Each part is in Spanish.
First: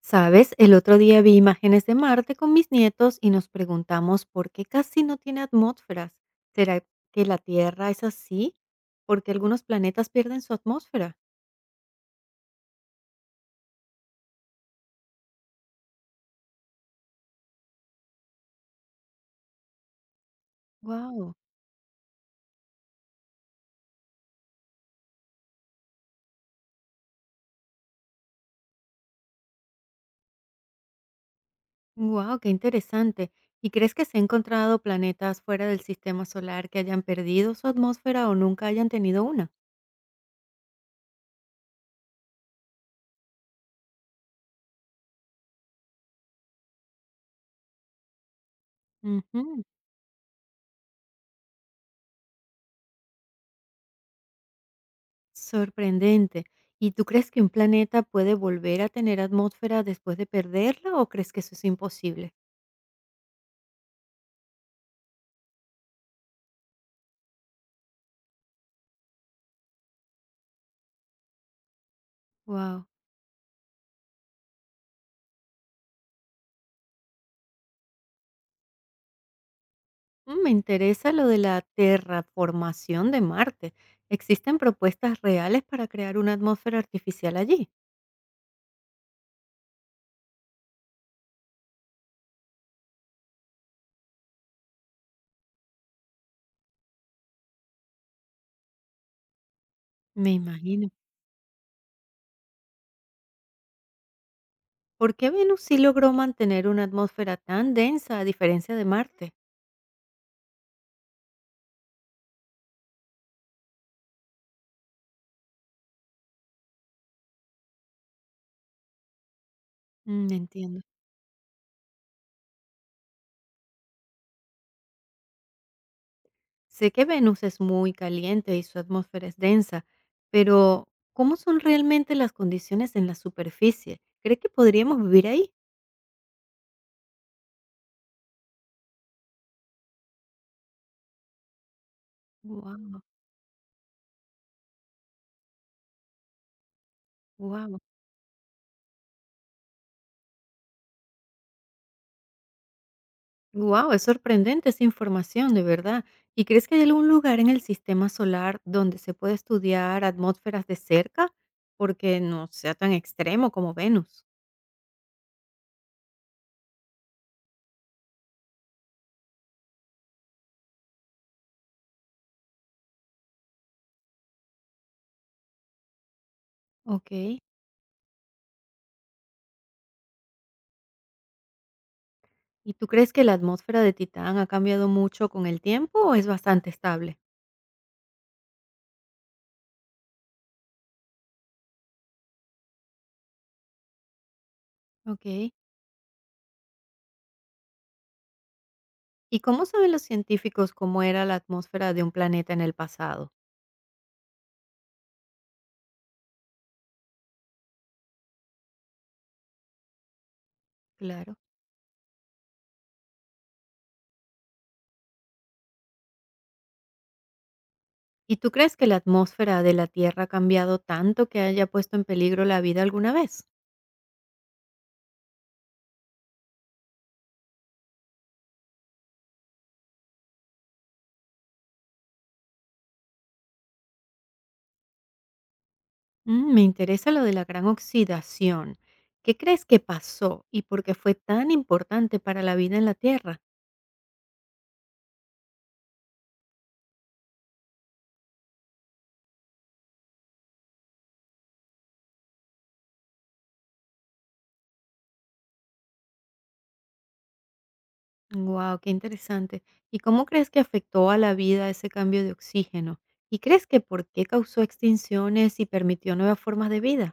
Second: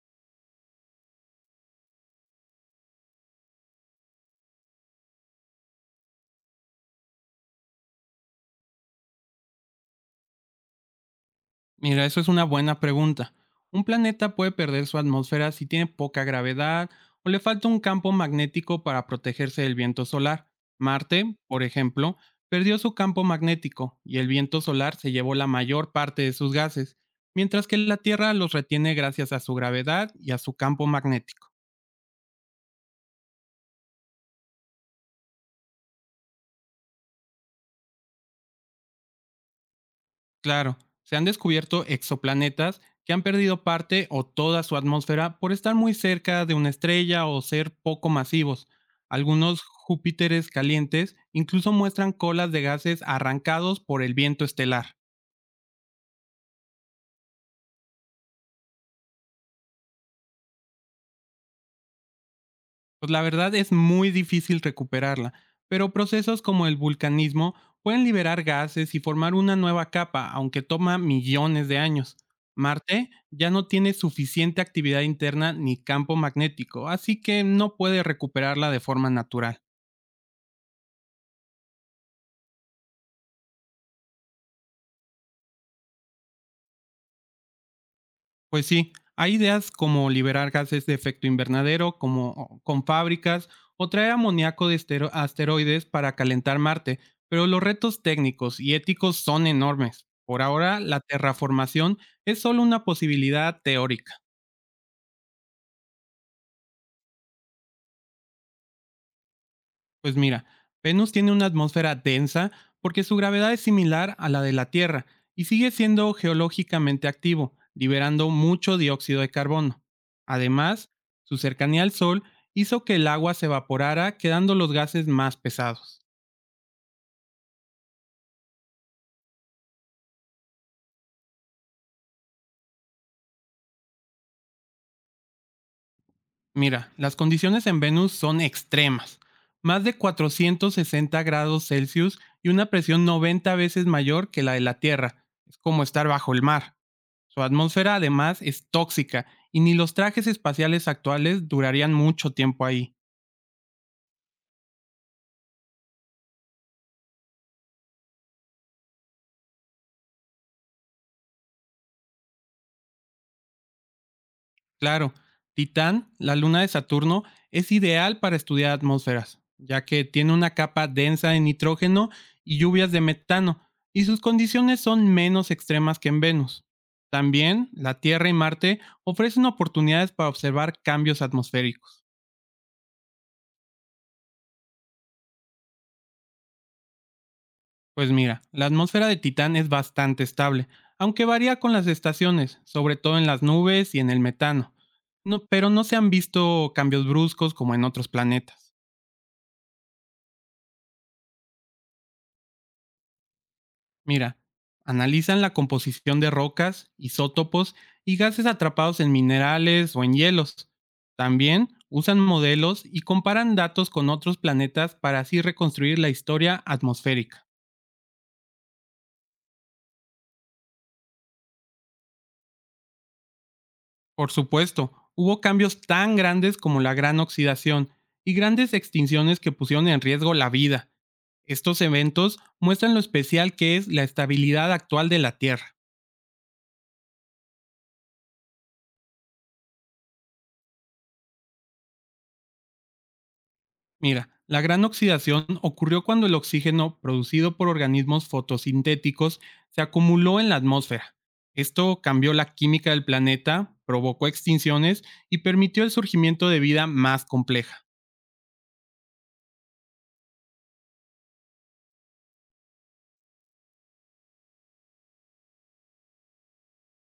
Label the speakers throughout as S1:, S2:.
S1: Sabes, el otro día vi imágenes de Marte con mis nietos y nos preguntamos por qué casi no tiene atmósferas. ¿Será que la Tierra es así? Porque algunos planetas pierden su atmósfera.
S2: Mira, eso es una buena pregunta. Un planeta puede perder su atmósfera si tiene poca gravedad o le falta un campo magnético para protegerse del viento solar.
S1: Wow,
S2: Marte, por ejemplo, perdió su campo magnético y el viento solar se llevó la mayor parte de sus gases, mientras que la Tierra los retiene gracias a su gravedad y a su campo magnético.
S1: wow, qué interesante. ¿Y crees que se han encontrado planetas fuera del sistema solar que hayan perdido su atmósfera o nunca hayan tenido una?
S2: Claro, se han descubierto exoplanetas que han perdido parte o toda su atmósfera por estar muy cerca de una estrella o ser poco masivos. Algunos
S1: Ujú.
S2: Júpiteres calientes incluso muestran colas de gases arrancados por el viento estelar.
S1: Sorprendente. ¿Y tú crees que un planeta puede volver a tener atmósfera después de perderla o crees que eso es imposible?
S2: Pues la verdad es muy difícil recuperarla, pero procesos como el vulcanismo pueden liberar gases y formar una nueva capa, aunque toma millones de años.
S1: Wow.
S2: Marte ya no tiene suficiente actividad interna ni campo magnético, así que no puede recuperarla de forma natural.
S1: Mm, me interesa lo de la terraformación de Marte. ¿Existen propuestas reales para crear una atmósfera artificial allí?
S2: Pues sí, hay ideas como liberar gases de efecto invernadero, con fábricas, o traer amoníaco de asteroides para calentar Marte, pero los retos técnicos y éticos son enormes.
S1: Me
S2: Por ahora,
S1: imagino.
S2: la terraformación es solo una posibilidad teórica.
S1: ¿Por qué Venus sí logró mantener una atmósfera tan densa a diferencia de Marte?
S2: Pues mira, Venus tiene una atmósfera densa porque su gravedad es similar a la de la Tierra y sigue siendo geológicamente activo, liberando mucho dióxido de carbono.
S1: Mm, entiendo.
S2: Además, su cercanía al Sol hizo que el agua se evaporara, quedando los gases más pesados.
S1: Sé que Venus es muy caliente y su atmósfera es densa, pero ¿cómo son realmente las condiciones en la superficie? ¿Cree que podríamos vivir ahí?
S2: Mira, las condiciones en Venus son extremas, más de 460 grados Celsius y una presión 90 veces mayor que la de la Tierra. Es como estar bajo el mar. Su
S1: Wow,
S2: atmósfera además es tóxica y ni los trajes espaciales actuales durarían mucho tiempo ahí.
S1: wow, es sorprendente esa información, de verdad. ¿Y crees que hay algún lugar en el sistema solar donde se pueda estudiar atmósferas de cerca? Porque no sea tan extremo como Venus.
S2: Claro, Titán, la luna de Saturno, es ideal para estudiar atmósferas, ya que tiene una capa densa de nitrógeno y lluvias de metano, y sus condiciones son menos extremas que en Venus.
S1: Ok.
S2: También, la Tierra y Marte ofrecen oportunidades para observar cambios atmosféricos.
S1: ¿Y tú crees que la atmósfera de Titán ha cambiado mucho con el tiempo o es bastante estable?
S2: Pues mira, la atmósfera de Titán es bastante estable, aunque varía con las estaciones, sobre todo en las nubes y en el metano.
S1: Ok.
S2: Pero no se han visto cambios bruscos como en otros planetas.
S1: ¿Y cómo saben los científicos cómo era la atmósfera de un planeta en el pasado?
S2: Mira, analizan la composición de rocas, isótopos y gases atrapados en minerales o en hielos.
S1: Claro.
S2: También usan modelos y comparan datos con otros planetas para así reconstruir la historia atmosférica.
S1: ¿Y tú crees que la atmósfera de la Tierra ha cambiado tanto que haya puesto en peligro la vida alguna vez?
S2: Por supuesto, hubo cambios tan grandes como la gran oxidación y grandes extinciones que pusieron en riesgo la vida. Estos eventos muestran lo especial que es la estabilidad actual de la Tierra.
S1: Mm, me interesa lo de la gran oxidación. ¿Qué crees que pasó y por qué fue tan importante para la vida en la Tierra?
S2: Mira, la gran oxidación ocurrió cuando el oxígeno producido por organismos fotosintéticos se acumuló en la atmósfera. Esto cambió la química del planeta, provocó extinciones y permitió el surgimiento de vida más compleja.
S1: Wow, qué interesante. ¿Y cómo crees que afectó a la vida ese cambio de oxígeno? ¿Y crees que por qué causó extinciones y permitió nuevas formas de vida?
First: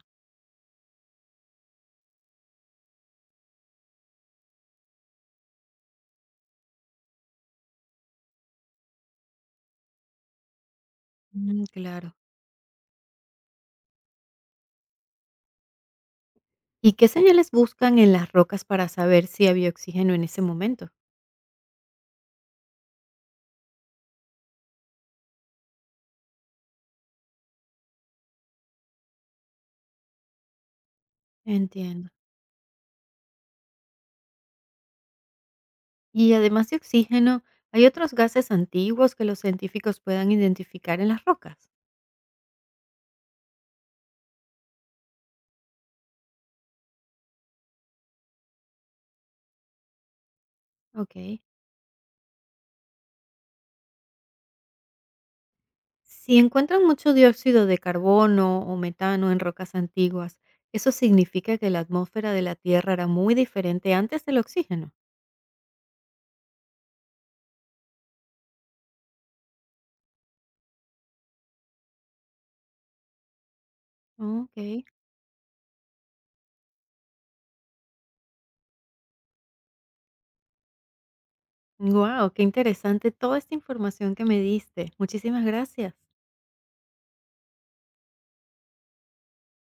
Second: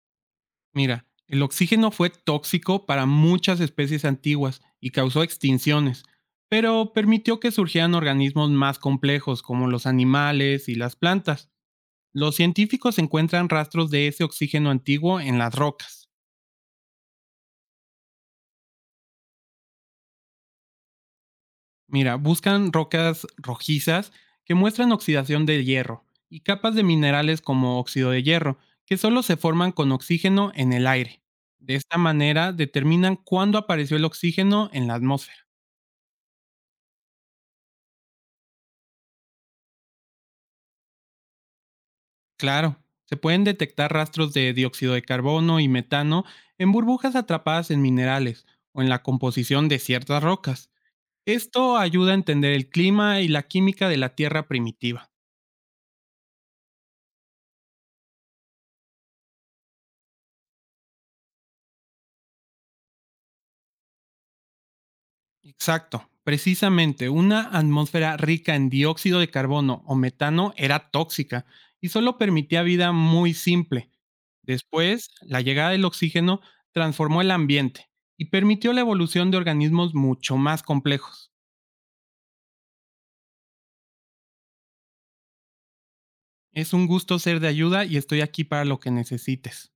S2: Mira, el oxígeno fue tóxico para muchas especies antiguas y causó extinciones, pero permitió que surgieran organismos más complejos como los animales y las plantas.
S1: Mm, claro.
S2: Los científicos encuentran rastros de ese oxígeno antiguo en las rocas.
S1: ¿Y qué señales buscan en las rocas para saber si había oxígeno en ese momento?
S2: Mira, buscan rocas rojizas que muestran oxidación de hierro y capas de minerales como óxido de hierro, que solo se forman con oxígeno en el aire. De esta
S1: Entiendo.
S2: manera determinan cuándo apareció el oxígeno en la atmósfera.
S1: Y además de oxígeno, ¿hay otros gases antiguos que los científicos puedan identificar en las rocas?
S2: Claro, se pueden detectar rastros de dióxido de carbono y metano en burbujas atrapadas en minerales o en la composición de ciertas rocas.
S1: Ok.
S2: Esto ayuda a entender el clima y la química de la Tierra primitiva.
S1: Si encuentran mucho dióxido de carbono o metano en rocas antiguas, eso significa que la atmósfera de la Tierra era muy diferente antes del oxígeno.
S2: Exacto, precisamente una atmósfera rica en dióxido de carbono o metano era tóxica y solo permitía vida muy simple.
S1: Ok.
S2: Después, la llegada del oxígeno transformó el ambiente y permitió la evolución de organismos mucho más complejos.
S1: Wow, qué interesante toda esta información que me diste. Muchísimas gracias.
S2: Es un gusto ser de ayuda y estoy aquí para lo que necesites.